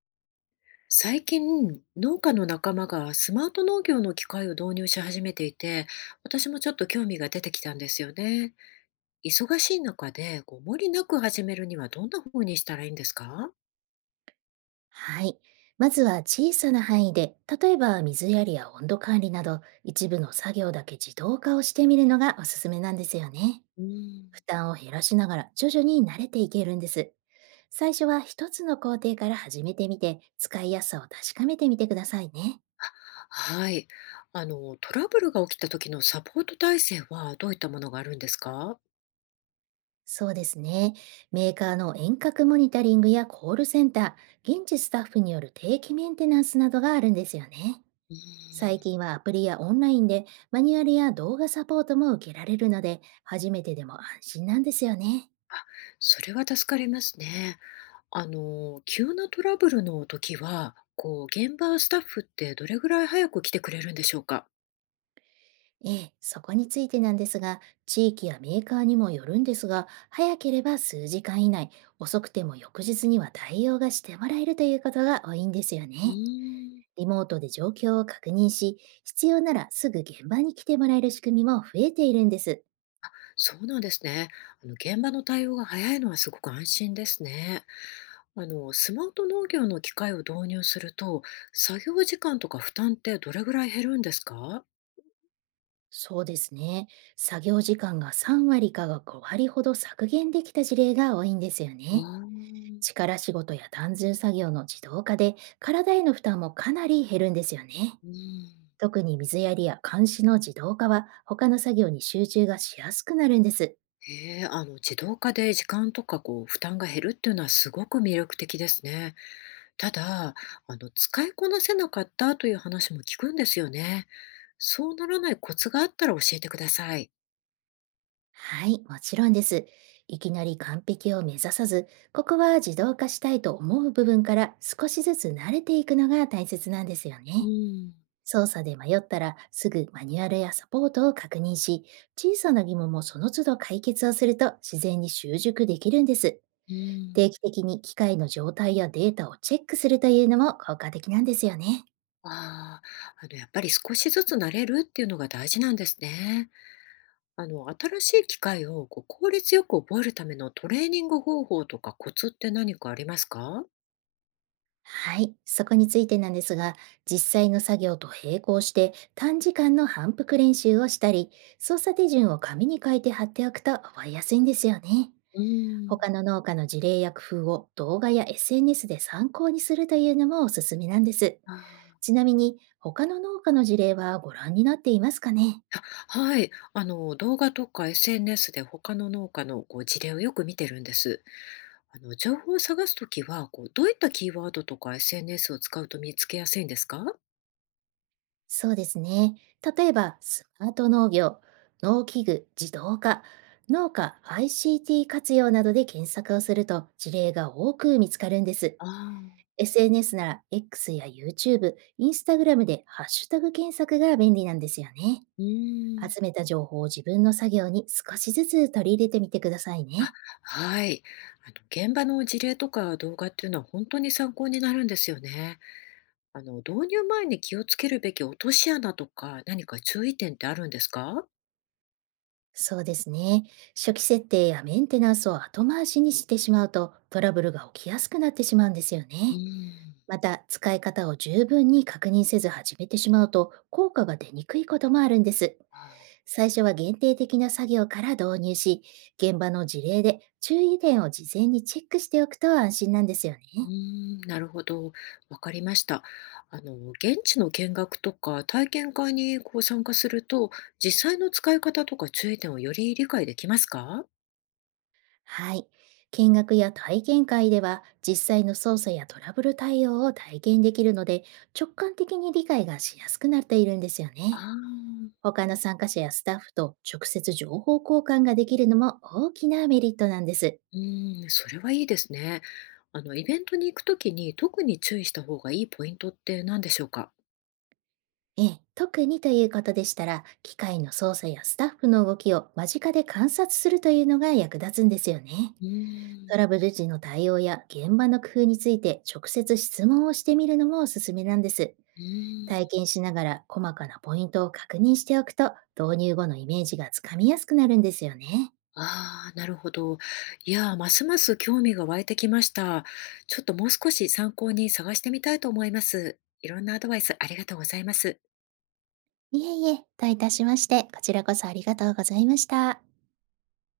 最近、農家の仲間がスマート農業の機械を導入し始めていて、私もちょっと興味が出てきたんですよね。忙しい中で、無理なく始めるにはどんな風にしたらいいんですか？はい。まずは小さな範囲で、例えば水やりや温度管理など、一部の作業だけ自動化をしてみるのがおすすめなんですよね。うん。負担を減らしながら徐々に慣れていけるんです。最初は一つの工程から始めてみて、使いやすさを確かめてみてくださいね。はい。トラブルが起きた時のサポート体制はどういったものがあるんですか？そうですね。メーカーの遠隔モニタリングやコールセンター、現地スタッフによる定期メンテナンスなどがあるんですよね。うん。最近はアプリやオンラインでマニュアルや動画サポートも受けられるので、初めてでも安心なんですよね。それは助かりますね。急なトラブルの時は、現場スタッフってどれぐらい早く来てくれるんでしょうか？ええ、そこについてなんですが、地域やメーカーにもよるんですが、早ければ数時間以内、遅くても翌日には対応がしてもらえるということが多いんですようね。ん。リモートで状況を確認し、必要ならすぐ現場に来てもらえる仕組みも増えているんです。そうなんですね。現場の対応が早いのはすごく安心ですね。スマート農業の機械を導入すると、作業時間とか負担ってどれぐらい減るんですか？そうですね。作業時間が3割かが5割ほど削減できた事例が多いんですよあね。ー。力仕事や単純作業の自動化で体への負担もかなり減るんですよね。うん。特に水やりや監視の自動化は他の作業に集中がしやすくなるんです。へえ、自動化で時間とか負担が減るっていうのはすごく魅力的ですね。ただ、使いこなせなかったという話も聞くんですよね。そうならないコツがあったら教えてください。はい、もちろんです。いきなり完璧を目指さず、ここは自動化したいと思う部分から少しずつ慣れていくのが大切なんですようね。ん。操作で迷ったらすぐマニュアルやサポートを確認し、小さな疑問もその都度解決をすると自然に習熟できるんです。う定ん。期的に機械の状態やデータをチェックするというのも効果的なんですよね。ああ、やっぱり少しずつ慣れるっていうのが大事なんですね。新しい機会をこう効率よく覚えるためのトレーニング方法とかコツって何かありますか？はい、そこについてなんですが、実際の作業と並行して短時間の反復練習をしたり、操作手順を紙に書いて貼っておくと覚えやすいんですよね。うー他ん。の農家の事例や工夫を動画や SNS で参考にするというのもおすすめなんです。あー。ちなみに、他の農家の事例はご覧になっていますかね？あ、はい。動画とか SNS で他の農家のこう事例をよく見てるんです。情報を探すときは、どういったキーワードとか SNS を使うと見つけやすいんですか？そうですね。例えば、スマート農業、農機具、自動化、農家 ICT 活用などで検索をすると事例が多く見つかるんです。あ。あ SNS なら X や YouTube、Instagram でハッシュタグ検索が便利なんですよね。ー、うー集ん。めた情報を自分の作業に少しずつ取り入れてみてくださいあ、ね。はい。あ現場の事例とか動画っていうのは本当に参考になるんですよね。導入前に気をつけるべき落とし穴とか、何か注意点ってあるんですか？そうですね。初期設定やメンテナンスを後回しにしてしまうとトラブルが起きやすくなってしまうんですようね。ーん。また、使い方を十分に確認せず始めてしまうと、効果が出にくいこともあるんです。あー。最初は限定的な作業から導入し、現場の事例で注意点を事前にチェックしておくと安心なんですよね。うーん、なるほど、わかりました。現地の見学とか体験会にこう参加すると、実際の使い方とか注意点をより理解できますか？はい。見学や体験会では、実際の操作やトラブル対応を体験できるので、直感的に理解がしやすくなっているんですよあね。あー。他の参加者やスタッフと直接情報交換ができるのも大きなメリットなんです。うーん、それはいいですね。イベントに行くときに特に注意した方がいいポイントって何でしょうか？ええ、特にということでしたら、機械の操作やスタッフの動きを間近で観察するというのが役立つんですよね。うートん。ラブル時の対応や現場の工夫について直接質問をしてみるのもおすすめなんです。うー体ん。験しながら細かなポイントを確認しておくと、導入後のイメージがつかみやすくなるんですよね。ああ、なるほど。いやー、ますます興味が湧いてきました。ちょっともう少し参考に探してみたいと思います。いろんなアドバイスありがとうございます。いえいえ、どういたしまして、こちらこそありがとうございました。